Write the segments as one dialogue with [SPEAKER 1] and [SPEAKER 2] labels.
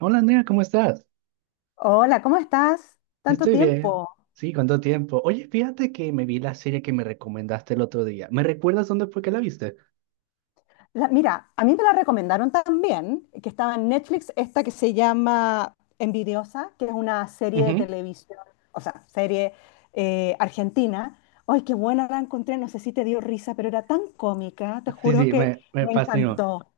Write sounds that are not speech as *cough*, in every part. [SPEAKER 1] Hola Andrea, ¿cómo estás?
[SPEAKER 2] Hola, ¿cómo estás? Tanto
[SPEAKER 1] Estoy bien.
[SPEAKER 2] tiempo.
[SPEAKER 1] Sí, ¿cuánto tiempo? Oye, fíjate que me vi la serie que me recomendaste el otro día. ¿Me recuerdas dónde fue que la viste?
[SPEAKER 2] Mira, a mí me la recomendaron también, que estaba en Netflix, esta que se llama Envidiosa, que es una serie de
[SPEAKER 1] Ujú.
[SPEAKER 2] televisión, o sea, serie argentina. Ay, qué buena la encontré, no sé si te dio risa, pero era tan cómica, te
[SPEAKER 1] Sí,
[SPEAKER 2] juro
[SPEAKER 1] sí,
[SPEAKER 2] que
[SPEAKER 1] me
[SPEAKER 2] me
[SPEAKER 1] fascinó.
[SPEAKER 2] encantó.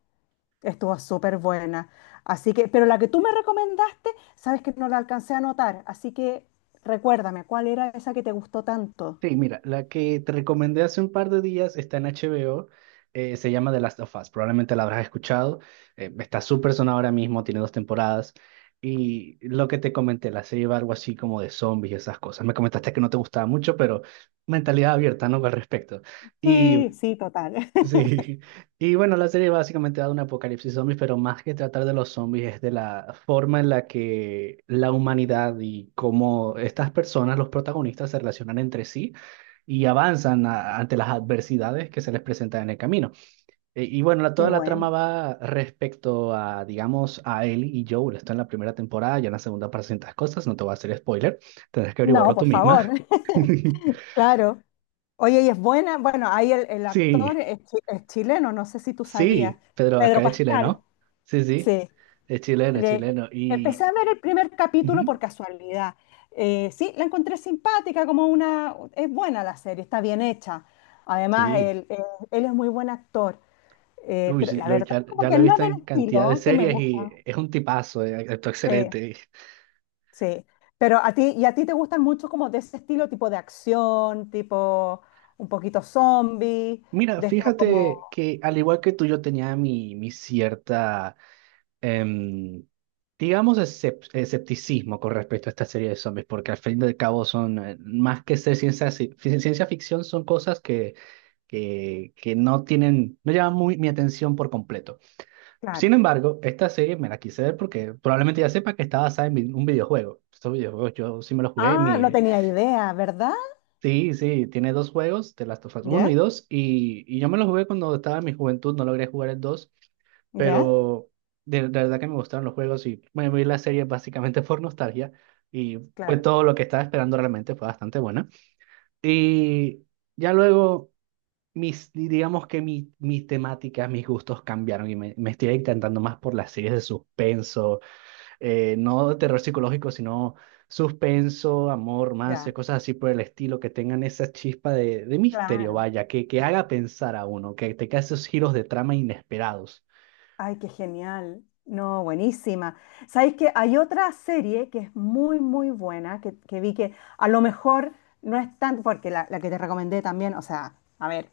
[SPEAKER 2] Estuvo súper buena. Así que, pero la que tú me recomendaste, sabes que no la alcancé a anotar, así que recuérdame, ¿cuál era esa que te gustó tanto?
[SPEAKER 1] Sí, mira, la que te recomendé hace un par de días está en HBO. Se llama The Last of Us, probablemente la habrás escuchado. Está súper sonada ahora mismo, tiene dos temporadas, y lo que te comenté, la serie va algo así como de zombies y esas cosas. Me comentaste que no te gustaba mucho, pero mentalidad abierta, ¿no? Al respecto. y
[SPEAKER 2] Sí, sí, total. *laughs*
[SPEAKER 1] Sí, y bueno, la serie básicamente da un apocalipsis zombies, pero más que tratar de los zombies es de la forma en la que la humanidad y cómo estas personas, los protagonistas, se relacionan entre sí y avanzan ante las adversidades que se les presentan en el camino. Y bueno,
[SPEAKER 2] Qué
[SPEAKER 1] toda la trama
[SPEAKER 2] buena.
[SPEAKER 1] va respecto a, digamos, a Ellie y Joel. Está en la primera temporada, ya en la segunda para ciertas cosas, no te voy a hacer spoiler, tendrás que
[SPEAKER 2] No,
[SPEAKER 1] averiguarlo tú
[SPEAKER 2] por favor,
[SPEAKER 1] misma.
[SPEAKER 2] *laughs*
[SPEAKER 1] *laughs*
[SPEAKER 2] claro. Oye, y es buena, bueno, ahí el actor
[SPEAKER 1] Sí,
[SPEAKER 2] es, es chileno, no sé si tú sabías,
[SPEAKER 1] sí, Pedro Acá
[SPEAKER 2] Pedro
[SPEAKER 1] de Chile,
[SPEAKER 2] Pascal,
[SPEAKER 1] ¿no? Sí, sí.
[SPEAKER 2] sí.
[SPEAKER 1] Es chileno, es
[SPEAKER 2] Le-
[SPEAKER 1] chileno.
[SPEAKER 2] Empecé a ver el primer capítulo por
[SPEAKER 1] Ujú.
[SPEAKER 2] casualidad. Sí, la encontré simpática, como una. Es buena la serie, está bien hecha. Además,
[SPEAKER 1] Sí,
[SPEAKER 2] él es muy buen actor.
[SPEAKER 1] uy,
[SPEAKER 2] Pero
[SPEAKER 1] sí,
[SPEAKER 2] la verdad
[SPEAKER 1] ya,
[SPEAKER 2] como
[SPEAKER 1] ya lo
[SPEAKER 2] que
[SPEAKER 1] he
[SPEAKER 2] no es
[SPEAKER 1] visto en
[SPEAKER 2] del
[SPEAKER 1] cantidad de
[SPEAKER 2] estilo que me
[SPEAKER 1] series y
[SPEAKER 2] gusta.
[SPEAKER 1] es un tipazo. Actúa
[SPEAKER 2] Sí.
[SPEAKER 1] excelente.
[SPEAKER 2] Sí, pero a ti, y a ti te gustan mucho como de ese estilo, tipo de acción, tipo un poquito zombie,
[SPEAKER 1] Mira,
[SPEAKER 2] de esto como,
[SPEAKER 1] fíjate que al igual que tú, yo tenía mi cierta, em, digamos, escepticismo con respecto a esta serie de zombies, porque al fin y al cabo son, más que ser ciencia ficción, son cosas que no tienen, no llaman muy mi atención por completo.
[SPEAKER 2] claro.
[SPEAKER 1] Sin embargo, esta serie me la quise ver porque probablemente ya sepa que está basada en un videojuego. Estos videojuegos yo sí me los jugué en
[SPEAKER 2] Ah, no. Sí,
[SPEAKER 1] mi...
[SPEAKER 2] tenía idea, ¿verdad?
[SPEAKER 1] Sí, sí, tiene dos juegos, The Last of Us uno
[SPEAKER 2] ¿Ya?
[SPEAKER 1] y dos y yo me los jugué cuando estaba en mi juventud, no logré jugar el dos,
[SPEAKER 2] ¿Ya?
[SPEAKER 1] pero de verdad que me gustaron los juegos y me vi la serie básicamente *laughs* por nostalgia y fue
[SPEAKER 2] Claro,
[SPEAKER 1] todo lo que estaba esperando realmente, fue bastante buena. Y ya luego, digamos que mis temáticas, mis gustos cambiaron y me estoy encantando más por las series de suspenso. No de terror psicológico, sino suspenso, amor, romance,
[SPEAKER 2] ya,
[SPEAKER 1] cosas así por el estilo, que tengan esa chispa de misterio,
[SPEAKER 2] claro.
[SPEAKER 1] vaya, que haga pensar a uno, que tenga esos giros de trama inesperados.
[SPEAKER 2] Ay, qué genial. No, buenísima. Sabéis que hay otra serie que es muy, muy buena, que vi que a lo mejor no es tan, porque la que te recomendé también, o sea, a ver,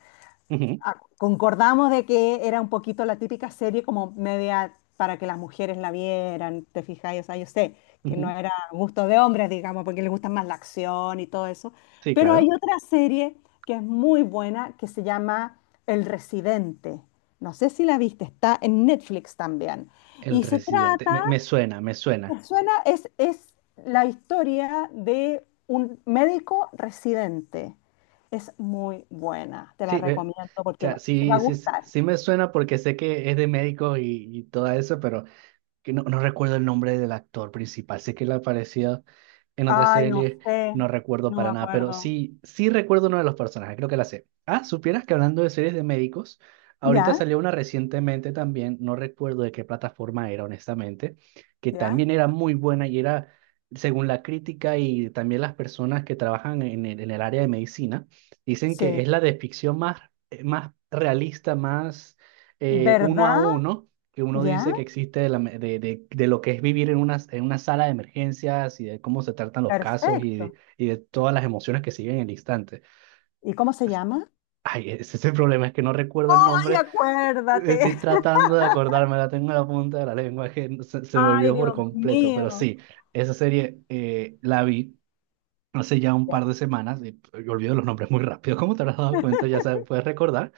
[SPEAKER 1] Ujú,
[SPEAKER 2] ah, concordamos de que era un poquito la típica serie como media para que las mujeres la vieran, te fijáis, o sea, yo sé que no
[SPEAKER 1] ujú.
[SPEAKER 2] era gusto de hombres, digamos, porque les gusta más la acción y todo eso,
[SPEAKER 1] Sí,
[SPEAKER 2] pero hay
[SPEAKER 1] claro.
[SPEAKER 2] otra serie que es muy buena que se llama El Residente. No sé si la viste, está en Netflix también.
[SPEAKER 1] El
[SPEAKER 2] Y se
[SPEAKER 1] residente. Me,
[SPEAKER 2] trata,
[SPEAKER 1] me suena, me suena.
[SPEAKER 2] me suena, es la historia de un médico residente. Es muy buena, te la
[SPEAKER 1] Sí, o
[SPEAKER 2] recomiendo porque
[SPEAKER 1] sea,
[SPEAKER 2] te va a
[SPEAKER 1] sí, sí, sí
[SPEAKER 2] gustar.
[SPEAKER 1] sí me suena porque sé que es de médicos y todo eso, pero que no, no recuerdo el nombre del actor principal, sé que él aparecía en otra
[SPEAKER 2] Ay, no
[SPEAKER 1] serie,
[SPEAKER 2] sé,
[SPEAKER 1] no recuerdo
[SPEAKER 2] no me
[SPEAKER 1] para nada, pero
[SPEAKER 2] acuerdo.
[SPEAKER 1] sí, sí recuerdo uno de los personajes, creo que la sé. Ah, supieras que hablando de series de médicos, ahorita
[SPEAKER 2] ¿Ya?
[SPEAKER 1] salió una recientemente también, no recuerdo de qué plataforma era, honestamente, que
[SPEAKER 2] ¿Ya?
[SPEAKER 1] también era muy buena y era, según la crítica y también las personas que trabajan en el área de medicina, dicen que
[SPEAKER 2] Sí.
[SPEAKER 1] es la de ficción más, más realista, más uno a
[SPEAKER 2] ¿Verdad?
[SPEAKER 1] uno que uno
[SPEAKER 2] ¿Ya?
[SPEAKER 1] dice que
[SPEAKER 2] Sí.
[SPEAKER 1] existe de, la me- de lo que es vivir en una sala de emergencias y de cómo se tratan los casos
[SPEAKER 2] Perfecto.
[SPEAKER 1] y de todas las emociones que siguen en el instante.
[SPEAKER 2] ¿Y cómo se llama?
[SPEAKER 1] Ay, ese es el problema, es que no recuerdo el
[SPEAKER 2] Ay,
[SPEAKER 1] nombre, estoy
[SPEAKER 2] acuérdate. *laughs*
[SPEAKER 1] tratando de acordarme, la tengo en la punta de la lengua, que se me
[SPEAKER 2] Ay,
[SPEAKER 1] olvidó por
[SPEAKER 2] Dios
[SPEAKER 1] completo, pero
[SPEAKER 2] mío.
[SPEAKER 1] sí, esa serie la vi hace ya un
[SPEAKER 2] Ya.
[SPEAKER 1] par de semanas y pues, yo olvido los nombres muy rápido, como te habrás dado cuenta, ya sabes, puedes recordar.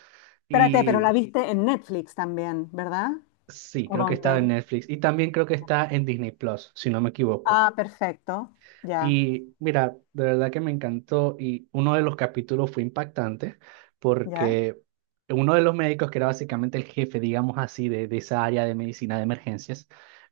[SPEAKER 2] Espérate, pero la
[SPEAKER 1] Y
[SPEAKER 2] viste en Netflix también, ¿verdad?
[SPEAKER 1] sí,
[SPEAKER 2] ¿O
[SPEAKER 1] creo que estaba en
[SPEAKER 2] dónde?
[SPEAKER 1] Netflix y también creo que está en Disney Plus, si no me equivoco.
[SPEAKER 2] Ah, perfecto. Ya,
[SPEAKER 1] Y mira, de verdad que me encantó y uno de los capítulos fue impactante,
[SPEAKER 2] ya.
[SPEAKER 1] porque uno de los médicos, que era básicamente el jefe, digamos así, de esa área de medicina de emergencias,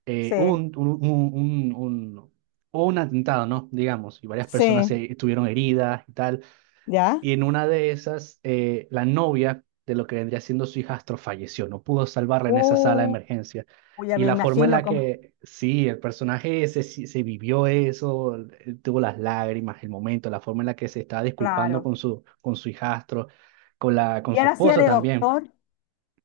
[SPEAKER 1] hubo
[SPEAKER 2] Sí.
[SPEAKER 1] hubo un atentado, ¿no? Digamos, y varias personas
[SPEAKER 2] Sí,
[SPEAKER 1] estuvieron heridas y tal.
[SPEAKER 2] ¿ya?
[SPEAKER 1] Y en una de esas, la novia de lo que vendría siendo su hijastro falleció, no pudo salvarla en esa sala de
[SPEAKER 2] Uh,
[SPEAKER 1] emergencia.
[SPEAKER 2] ya
[SPEAKER 1] Y
[SPEAKER 2] me
[SPEAKER 1] la forma en
[SPEAKER 2] imagino
[SPEAKER 1] la
[SPEAKER 2] cómo,
[SPEAKER 1] que, sí, el personaje ese sí se vivió eso, él tuvo las lágrimas, el momento, la forma en la que se estaba disculpando
[SPEAKER 2] claro.
[SPEAKER 1] con su hijastro, con
[SPEAKER 2] Y
[SPEAKER 1] su
[SPEAKER 2] él hacía
[SPEAKER 1] esposa
[SPEAKER 2] de
[SPEAKER 1] también.
[SPEAKER 2] doctor.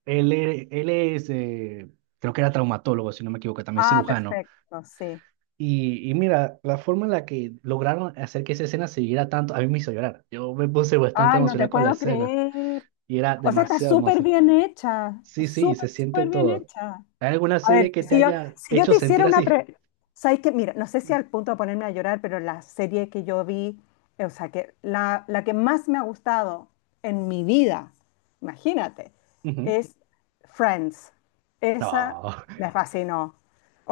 [SPEAKER 1] Él es, creo que era traumatólogo, si no me equivoco, también
[SPEAKER 2] Ah,
[SPEAKER 1] cirujano.
[SPEAKER 2] perfecto, sí.
[SPEAKER 1] Y mira, la forma en la que lograron hacer que esa escena se siguiera tanto, a mí me hizo llorar. Yo me puse bastante
[SPEAKER 2] Ay, no
[SPEAKER 1] emocional
[SPEAKER 2] te
[SPEAKER 1] con la
[SPEAKER 2] puedo
[SPEAKER 1] escena
[SPEAKER 2] creer.
[SPEAKER 1] y era
[SPEAKER 2] O sea, está
[SPEAKER 1] demasiado
[SPEAKER 2] súper
[SPEAKER 1] hermosa.
[SPEAKER 2] bien hecha,
[SPEAKER 1] Sí, sí, se
[SPEAKER 2] súper,
[SPEAKER 1] siente
[SPEAKER 2] súper bien
[SPEAKER 1] todo.
[SPEAKER 2] hecha.
[SPEAKER 1] ¿Hay alguna
[SPEAKER 2] A
[SPEAKER 1] serie
[SPEAKER 2] ver,
[SPEAKER 1] que te
[SPEAKER 2] si yo,
[SPEAKER 1] haya
[SPEAKER 2] si yo
[SPEAKER 1] hecho
[SPEAKER 2] te hiciera
[SPEAKER 1] sentir
[SPEAKER 2] una
[SPEAKER 1] así?
[SPEAKER 2] pre... ¿Sabes qué? Mira, no sé si al punto de ponerme a llorar, pero la serie que yo vi, o sea, que la que más me ha gustado en mi vida, imagínate,
[SPEAKER 1] Ujú.
[SPEAKER 2] es Friends. Esa
[SPEAKER 1] No,
[SPEAKER 2] me fascinó.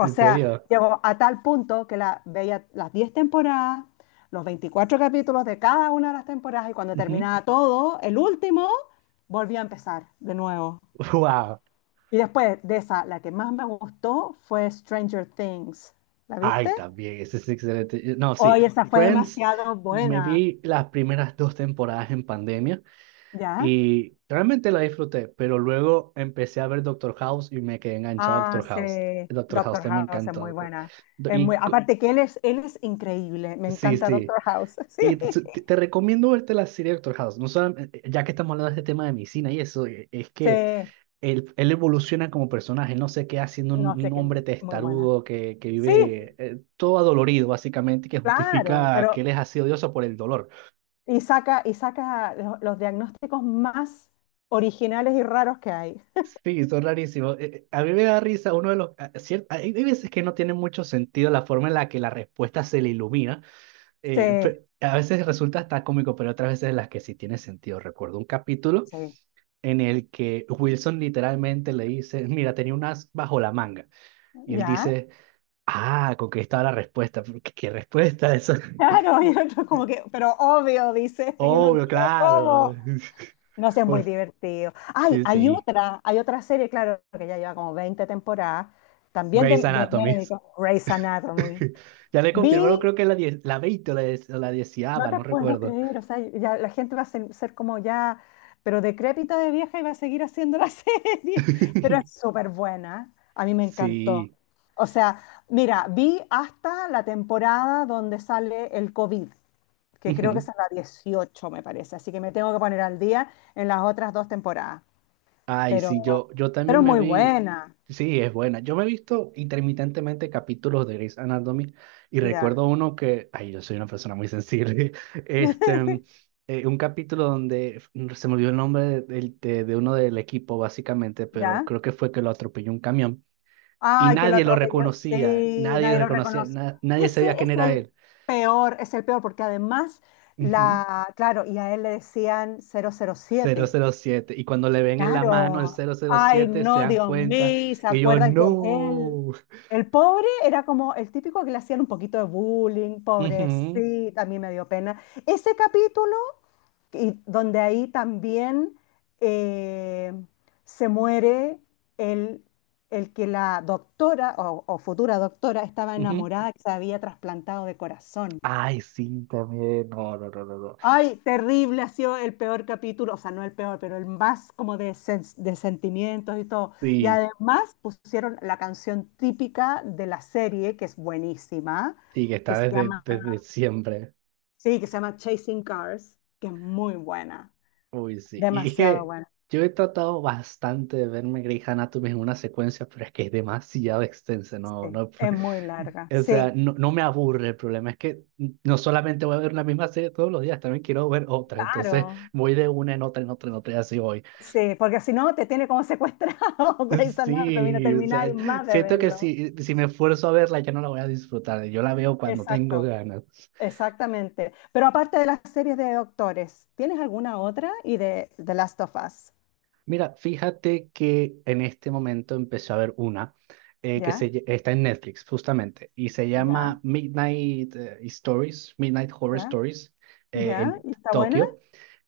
[SPEAKER 1] *laughs* en
[SPEAKER 2] sea,
[SPEAKER 1] serio.
[SPEAKER 2] llegó a tal punto que la veía las 10 temporadas, los 24 capítulos de cada una de las temporadas, y cuando
[SPEAKER 1] Ujú.
[SPEAKER 2] terminaba todo, el último, volvía a empezar de nuevo.
[SPEAKER 1] Wow.
[SPEAKER 2] Y después de esa, la que más me gustó fue Stranger Things. ¿La
[SPEAKER 1] Ay,
[SPEAKER 2] viste?
[SPEAKER 1] también, ese es excelente. No, sí.
[SPEAKER 2] Hoy esa fue
[SPEAKER 1] Friends,
[SPEAKER 2] demasiado
[SPEAKER 1] me
[SPEAKER 2] buena,
[SPEAKER 1] vi las primeras dos temporadas en pandemia
[SPEAKER 2] ¿ya?
[SPEAKER 1] y realmente la disfruté, pero luego empecé a ver Doctor House y me quedé enganchado a
[SPEAKER 2] Ah,
[SPEAKER 1] Doctor
[SPEAKER 2] sí,
[SPEAKER 1] House. Doctor House
[SPEAKER 2] Doctor
[SPEAKER 1] también me
[SPEAKER 2] House es muy
[SPEAKER 1] encantó.
[SPEAKER 2] buena.
[SPEAKER 1] Do-
[SPEAKER 2] Es muy,
[SPEAKER 1] Y cu-
[SPEAKER 2] aparte que él es increíble. Me
[SPEAKER 1] sí,
[SPEAKER 2] encanta
[SPEAKER 1] sí.
[SPEAKER 2] Doctor House. *laughs* Sí,
[SPEAKER 1] Y te recomiendo verte la serie Doctor House. No solam- Ya que estamos hablando de este tema de medicina y eso, es que
[SPEAKER 2] sí,
[SPEAKER 1] él evoluciona como personaje, él no se queda siendo
[SPEAKER 2] no
[SPEAKER 1] un,
[SPEAKER 2] sé
[SPEAKER 1] un
[SPEAKER 2] qué,
[SPEAKER 1] hombre
[SPEAKER 2] muy buena.
[SPEAKER 1] testarudo que,
[SPEAKER 2] Sí,
[SPEAKER 1] vive todo adolorido, básicamente, que
[SPEAKER 2] claro,
[SPEAKER 1] justifica que
[SPEAKER 2] pero
[SPEAKER 1] él es así odioso por el dolor.
[SPEAKER 2] y saca los diagnósticos más originales y raros que hay.
[SPEAKER 1] Sí, son rarísimos. A mí me da risa, uno de los... hay veces que no tiene mucho sentido la forma en la que la respuesta se le ilumina.
[SPEAKER 2] Sí,
[SPEAKER 1] A veces resulta hasta cómico, pero otras veces en las que sí tiene sentido. Recuerdo un capítulo
[SPEAKER 2] sí,
[SPEAKER 1] en el que Wilson literalmente le dice, mira, tenía un as bajo la manga. Y él
[SPEAKER 2] ¿ya?
[SPEAKER 1] dice, ah, con que estaba la respuesta. ¿Qué, qué respuesta eso? *laughs*
[SPEAKER 2] Claro, y otro como que, pero obvio, dice, y uno,
[SPEAKER 1] Obvio,
[SPEAKER 2] ¿qué?
[SPEAKER 1] claro.
[SPEAKER 2] ¿Cómo? No sé,
[SPEAKER 1] *laughs*
[SPEAKER 2] es muy
[SPEAKER 1] Por-
[SPEAKER 2] divertido. Ay,
[SPEAKER 1] Sí,
[SPEAKER 2] hay
[SPEAKER 1] sí.
[SPEAKER 2] otra, hay otra serie, claro, que ya lleva como 20 temporadas, también de,
[SPEAKER 1] Grey's
[SPEAKER 2] de
[SPEAKER 1] Anatomy.
[SPEAKER 2] médicos, Grey's Anatomy.
[SPEAKER 1] *laughs* Ya le confirmaron,
[SPEAKER 2] Vi,
[SPEAKER 1] creo que la 20 o o la 10,
[SPEAKER 2] no te
[SPEAKER 1] no
[SPEAKER 2] puedo
[SPEAKER 1] recuerdo.
[SPEAKER 2] creer, o sea, ya la gente va a ser como ya, pero decrépita de vieja y va a seguir haciendo la *laughs* serie, pero es
[SPEAKER 1] *laughs*
[SPEAKER 2] súper buena, a mí me encantó.
[SPEAKER 1] Sí.
[SPEAKER 2] O sea, mira, vi hasta la temporada donde sale el COVID, que creo que
[SPEAKER 1] Ujú.
[SPEAKER 2] es a la 18, me parece. Así que me tengo que poner al día en las otras dos temporadas.
[SPEAKER 1] Ay, sí,
[SPEAKER 2] Pero,
[SPEAKER 1] yo
[SPEAKER 2] pero
[SPEAKER 1] también me
[SPEAKER 2] muy
[SPEAKER 1] vi,
[SPEAKER 2] buena.
[SPEAKER 1] sí, es buena. Yo me he visto intermitentemente capítulos de Grey's Anatomy y
[SPEAKER 2] Ya,
[SPEAKER 1] recuerdo uno que, ay, yo soy una persona muy sensible. *laughs* Este,
[SPEAKER 2] *laughs*
[SPEAKER 1] un capítulo donde se me olvidó el nombre de uno del equipo, básicamente, pero
[SPEAKER 2] ya.
[SPEAKER 1] creo que fue que lo atropelló un camión y
[SPEAKER 2] Ay, que lo
[SPEAKER 1] nadie lo
[SPEAKER 2] atropelló.
[SPEAKER 1] reconocía,
[SPEAKER 2] Sí,
[SPEAKER 1] nadie lo
[SPEAKER 2] nadie lo
[SPEAKER 1] reconocía,
[SPEAKER 2] reconoce.
[SPEAKER 1] nadie
[SPEAKER 2] Ese
[SPEAKER 1] sabía quién era él.
[SPEAKER 2] es el peor, porque además,
[SPEAKER 1] Ujú,
[SPEAKER 2] claro, y a él le decían cero cero
[SPEAKER 1] cero
[SPEAKER 2] siete
[SPEAKER 1] cero siete Y cuando le ven en la mano el
[SPEAKER 2] Claro.
[SPEAKER 1] cero cero
[SPEAKER 2] Ay,
[SPEAKER 1] siete se
[SPEAKER 2] no,
[SPEAKER 1] dan
[SPEAKER 2] Dios
[SPEAKER 1] cuenta,
[SPEAKER 2] mío, ¿se
[SPEAKER 1] y yo,
[SPEAKER 2] acuerdan que es él?
[SPEAKER 1] no.
[SPEAKER 2] El pobre era como el típico que le hacían un poquito de bullying,
[SPEAKER 1] Ujú,
[SPEAKER 2] pobrecito, a mí me dio pena. Ese capítulo, y donde ahí también eh, se muere el, el que la doctora o futura doctora estaba
[SPEAKER 1] ujú.
[SPEAKER 2] enamorada, que se había trasplantado de corazón.
[SPEAKER 1] Ay, sí, también. No, no, no, no, no.
[SPEAKER 2] Ay, terrible, ha sido el peor capítulo, o sea, no el peor, pero el más como de sentimientos y todo. Y
[SPEAKER 1] Sí,
[SPEAKER 2] además pusieron la canción típica de la serie, que es buenísima,
[SPEAKER 1] sí, que
[SPEAKER 2] que
[SPEAKER 1] está
[SPEAKER 2] se
[SPEAKER 1] desde,
[SPEAKER 2] llama,
[SPEAKER 1] desde siempre.
[SPEAKER 2] sí, que se llama Chasing Cars, que es muy buena,
[SPEAKER 1] Uy, sí. Y es
[SPEAKER 2] demasiado
[SPEAKER 1] que
[SPEAKER 2] buena,
[SPEAKER 1] yo he tratado bastante de verme Grey's Anatomy en una secuencia, pero es que es demasiado extensa. No,
[SPEAKER 2] sí,
[SPEAKER 1] no.
[SPEAKER 2] es muy
[SPEAKER 1] *laughs*
[SPEAKER 2] larga,
[SPEAKER 1] O sea,
[SPEAKER 2] sí,
[SPEAKER 1] no, no me aburre. El problema es que no solamente voy a ver la misma serie todos los días, también quiero ver otra. Entonces
[SPEAKER 2] claro,
[SPEAKER 1] voy de una en otra, en otra, en otra, y así voy. *laughs*
[SPEAKER 2] sí, porque si no te tiene como secuestrado *laughs* Grey's Anatomy, no
[SPEAKER 1] Sí, o sea,
[SPEAKER 2] termináis más de
[SPEAKER 1] siento que
[SPEAKER 2] verlo.
[SPEAKER 1] si me esfuerzo a verla, ya no la voy a disfrutar. Yo la veo cuando tengo
[SPEAKER 2] Exacto.
[SPEAKER 1] ganas.
[SPEAKER 2] Exactamente. Pero aparte de las series de doctores, ¿tienes alguna otra? Y de The Last of Us.
[SPEAKER 1] Mira, fíjate que en este momento empecé a ver una, que
[SPEAKER 2] ¿Ya?
[SPEAKER 1] está en Netflix justamente y se
[SPEAKER 2] ¿Ya?
[SPEAKER 1] llama Midnight Stories, Midnight Horror
[SPEAKER 2] ¿Ya?
[SPEAKER 1] Stories,
[SPEAKER 2] ¿Ya?
[SPEAKER 1] en
[SPEAKER 2] ¿Y está buena?
[SPEAKER 1] Tokio,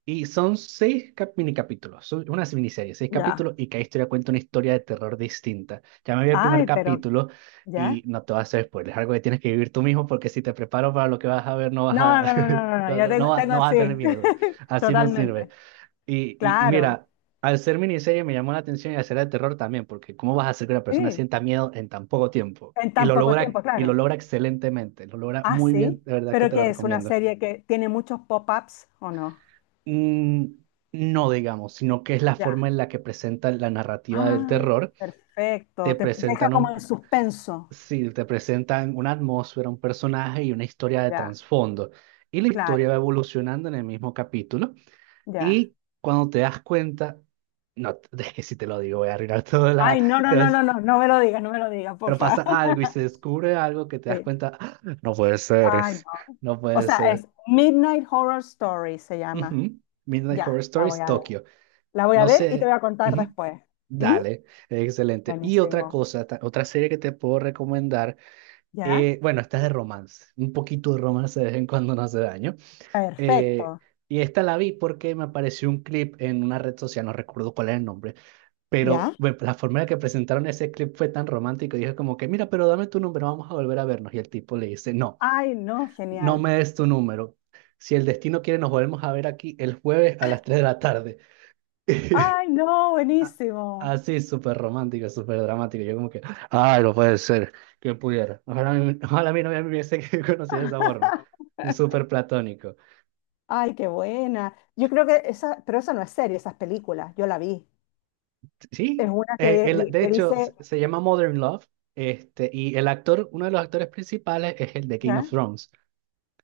[SPEAKER 1] y son mini capítulos, son una miniserie, seis
[SPEAKER 2] Ya.
[SPEAKER 1] capítulos, y cada historia cuenta una historia de terror distinta. Ya me vi el primer
[SPEAKER 2] Ay, pero
[SPEAKER 1] capítulo y
[SPEAKER 2] ¿ya?
[SPEAKER 1] no te vas a hacer spoilers, es algo que tienes que vivir tú mismo, porque si te preparo para lo que vas a ver no vas
[SPEAKER 2] No,
[SPEAKER 1] a,
[SPEAKER 2] no, no, no,
[SPEAKER 1] *laughs*
[SPEAKER 2] no, no,
[SPEAKER 1] no,
[SPEAKER 2] ya
[SPEAKER 1] no
[SPEAKER 2] tengo,
[SPEAKER 1] no vas a
[SPEAKER 2] sí.
[SPEAKER 1] tener miedo,
[SPEAKER 2] *laughs*
[SPEAKER 1] así no sirve.
[SPEAKER 2] Totalmente.
[SPEAKER 1] Y
[SPEAKER 2] Claro.
[SPEAKER 1] mira, al ser miniserie me llamó la atención y al ser de terror también, porque ¿cómo vas a hacer que una persona
[SPEAKER 2] Sí.
[SPEAKER 1] sienta miedo en tan poco tiempo?
[SPEAKER 2] En tan poco tiempo,
[SPEAKER 1] Y lo
[SPEAKER 2] claro.
[SPEAKER 1] logra excelentemente, lo logra
[SPEAKER 2] Ah,
[SPEAKER 1] muy bien,
[SPEAKER 2] sí.
[SPEAKER 1] de verdad que
[SPEAKER 2] Pero
[SPEAKER 1] te la
[SPEAKER 2] que es una
[SPEAKER 1] recomiendo.
[SPEAKER 2] serie que tiene muchos pop-ups o no.
[SPEAKER 1] Mm, no, digamos, sino que es la
[SPEAKER 2] Ya.
[SPEAKER 1] forma en la que presentan la narrativa del
[SPEAKER 2] Ah,
[SPEAKER 1] terror.
[SPEAKER 2] perfecto.
[SPEAKER 1] Te
[SPEAKER 2] Te deja
[SPEAKER 1] presentan
[SPEAKER 2] como
[SPEAKER 1] un,
[SPEAKER 2] en suspenso.
[SPEAKER 1] sí, te presentan una atmósfera, un personaje y una historia de
[SPEAKER 2] Ya.
[SPEAKER 1] trasfondo. Y la historia
[SPEAKER 2] Claro.
[SPEAKER 1] va evolucionando en el mismo capítulo.
[SPEAKER 2] Ya.
[SPEAKER 1] Y cuando te das cuenta, no, *laughs* es que si te lo digo, voy a arruinar toda la...
[SPEAKER 2] Ay, no, no,
[SPEAKER 1] te
[SPEAKER 2] no, no,
[SPEAKER 1] vas-
[SPEAKER 2] no, no me lo digas, no me lo digas, por
[SPEAKER 1] pero pasa
[SPEAKER 2] favor.
[SPEAKER 1] algo
[SPEAKER 2] *laughs*
[SPEAKER 1] y se descubre algo que te das
[SPEAKER 2] Sí.
[SPEAKER 1] cuenta, "Ah, no puede ser,
[SPEAKER 2] Ay, no.
[SPEAKER 1] no
[SPEAKER 2] O
[SPEAKER 1] puede
[SPEAKER 2] sea,
[SPEAKER 1] ser".
[SPEAKER 2] es Midnight Horror Story, se llama.
[SPEAKER 1] Ujú. Midnight
[SPEAKER 2] Ya,
[SPEAKER 1] Horror
[SPEAKER 2] la voy
[SPEAKER 1] Stories,
[SPEAKER 2] a ver.
[SPEAKER 1] Tokio.
[SPEAKER 2] La voy a
[SPEAKER 1] No
[SPEAKER 2] ver y te
[SPEAKER 1] sé,
[SPEAKER 2] voy a contar
[SPEAKER 1] ujú.
[SPEAKER 2] después. ¿Mm?
[SPEAKER 1] Dale, excelente. Y otra
[SPEAKER 2] Buenísimo.
[SPEAKER 1] cosa, otra serie que te puedo recomendar.
[SPEAKER 2] ¿Ya?
[SPEAKER 1] Bueno, esta es de romance, un poquito de romance de vez en cuando no hace daño. Eh,
[SPEAKER 2] Perfecto.
[SPEAKER 1] y esta la vi porque me apareció un clip en una red social, no recuerdo cuál es el nombre. Pero
[SPEAKER 2] ¿Ya?
[SPEAKER 1] la forma en la que presentaron ese clip fue tan romántico. Dije como que, mira, pero dame tu número, vamos a volver a vernos. Y el tipo le dice, no,
[SPEAKER 2] Ay, no,
[SPEAKER 1] no
[SPEAKER 2] genial.
[SPEAKER 1] me des tu número. Si el destino quiere, nos volvemos a ver aquí el jueves a las 3 de la tarde. *laughs*
[SPEAKER 2] Ay, no,
[SPEAKER 1] A-
[SPEAKER 2] buenísimo.
[SPEAKER 1] Así, súper romántico, súper dramático. Yo como que, ay, no puede ser, que pudiera. Ojalá, *laughs* ojalá mi novia me hubiese *laughs* conocido de esa forma.
[SPEAKER 2] *laughs*
[SPEAKER 1] Súper platónico.
[SPEAKER 2] Ay, qué buena. Yo creo que esa, pero esa no es serie, esas películas, yo la vi. Es
[SPEAKER 1] Sí,
[SPEAKER 2] una que,
[SPEAKER 1] de
[SPEAKER 2] que
[SPEAKER 1] hecho, se,
[SPEAKER 2] dice,
[SPEAKER 1] se llama Modern Love. Este, y el actor, uno de los actores principales es el de Game
[SPEAKER 2] ¿ya?
[SPEAKER 1] of Thrones.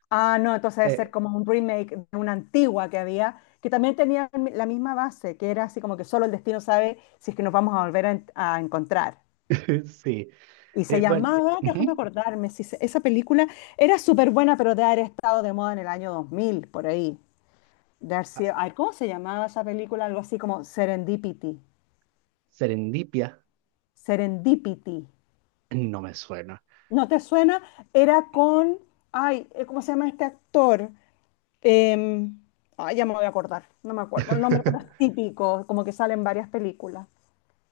[SPEAKER 2] Ah, no, entonces debe
[SPEAKER 1] Eh,
[SPEAKER 2] ser como un remake de una antigua que había, que también tenía la misma base, que era así como que solo el destino sabe si es que nos vamos a volver a encontrar.
[SPEAKER 1] *laughs* sí.
[SPEAKER 2] Y se
[SPEAKER 1] Bueno,
[SPEAKER 2] llamaba, déjame
[SPEAKER 1] ujú.
[SPEAKER 2] acordarme, si se- esa película era súper buena, pero de haber estado de moda en el año 2000 por ahí. Ay, ¿cómo se llamaba esa película? Algo así como Serendipity.
[SPEAKER 1] Serendipia
[SPEAKER 2] Serendipity.
[SPEAKER 1] no me suena.
[SPEAKER 2] ¿No te suena? Era con, ay, ¿cómo se llama este actor? Eh, Ay, ya me voy a acordar, no me acuerdo el nombre, pero
[SPEAKER 1] *laughs*
[SPEAKER 2] es típico, como que salen varias películas.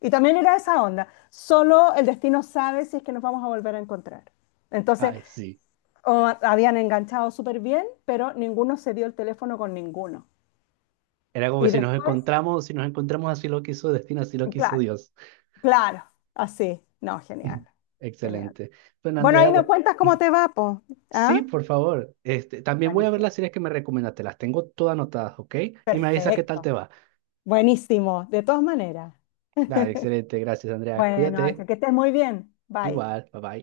[SPEAKER 2] Y también era esa onda, solo el destino sabe si es que nos vamos a volver a encontrar. Entonces,
[SPEAKER 1] Ay, sí.
[SPEAKER 2] habían enganchado súper bien, pero ninguno se dio el teléfono con ninguno.
[SPEAKER 1] Era como que
[SPEAKER 2] Y
[SPEAKER 1] si nos
[SPEAKER 2] después,
[SPEAKER 1] encontramos, si nos encontramos, así lo quiso el destino, así lo quiso
[SPEAKER 2] claro,
[SPEAKER 1] Dios.
[SPEAKER 2] claro, así. No, genial, genial.
[SPEAKER 1] Excelente. Bueno,
[SPEAKER 2] Bueno,
[SPEAKER 1] Andrea,
[SPEAKER 2] ahí me
[SPEAKER 1] bueno,
[SPEAKER 2] cuentas cómo te va, po. ¿Ah?
[SPEAKER 1] sí, por favor. Este, también voy a ver
[SPEAKER 2] Buenísimo.
[SPEAKER 1] las series que me recomendaste. Las tengo todas anotadas, ¿ok? Y me avisas qué tal te
[SPEAKER 2] Perfecto.
[SPEAKER 1] va.
[SPEAKER 2] Buenísimo, de todas maneras.
[SPEAKER 1] Dale, excelente. Gracias, Andrea.
[SPEAKER 2] Bueno,
[SPEAKER 1] Cuídate.
[SPEAKER 2] Ángel, que estés muy bien. Bye.
[SPEAKER 1] Igual. Bye bye.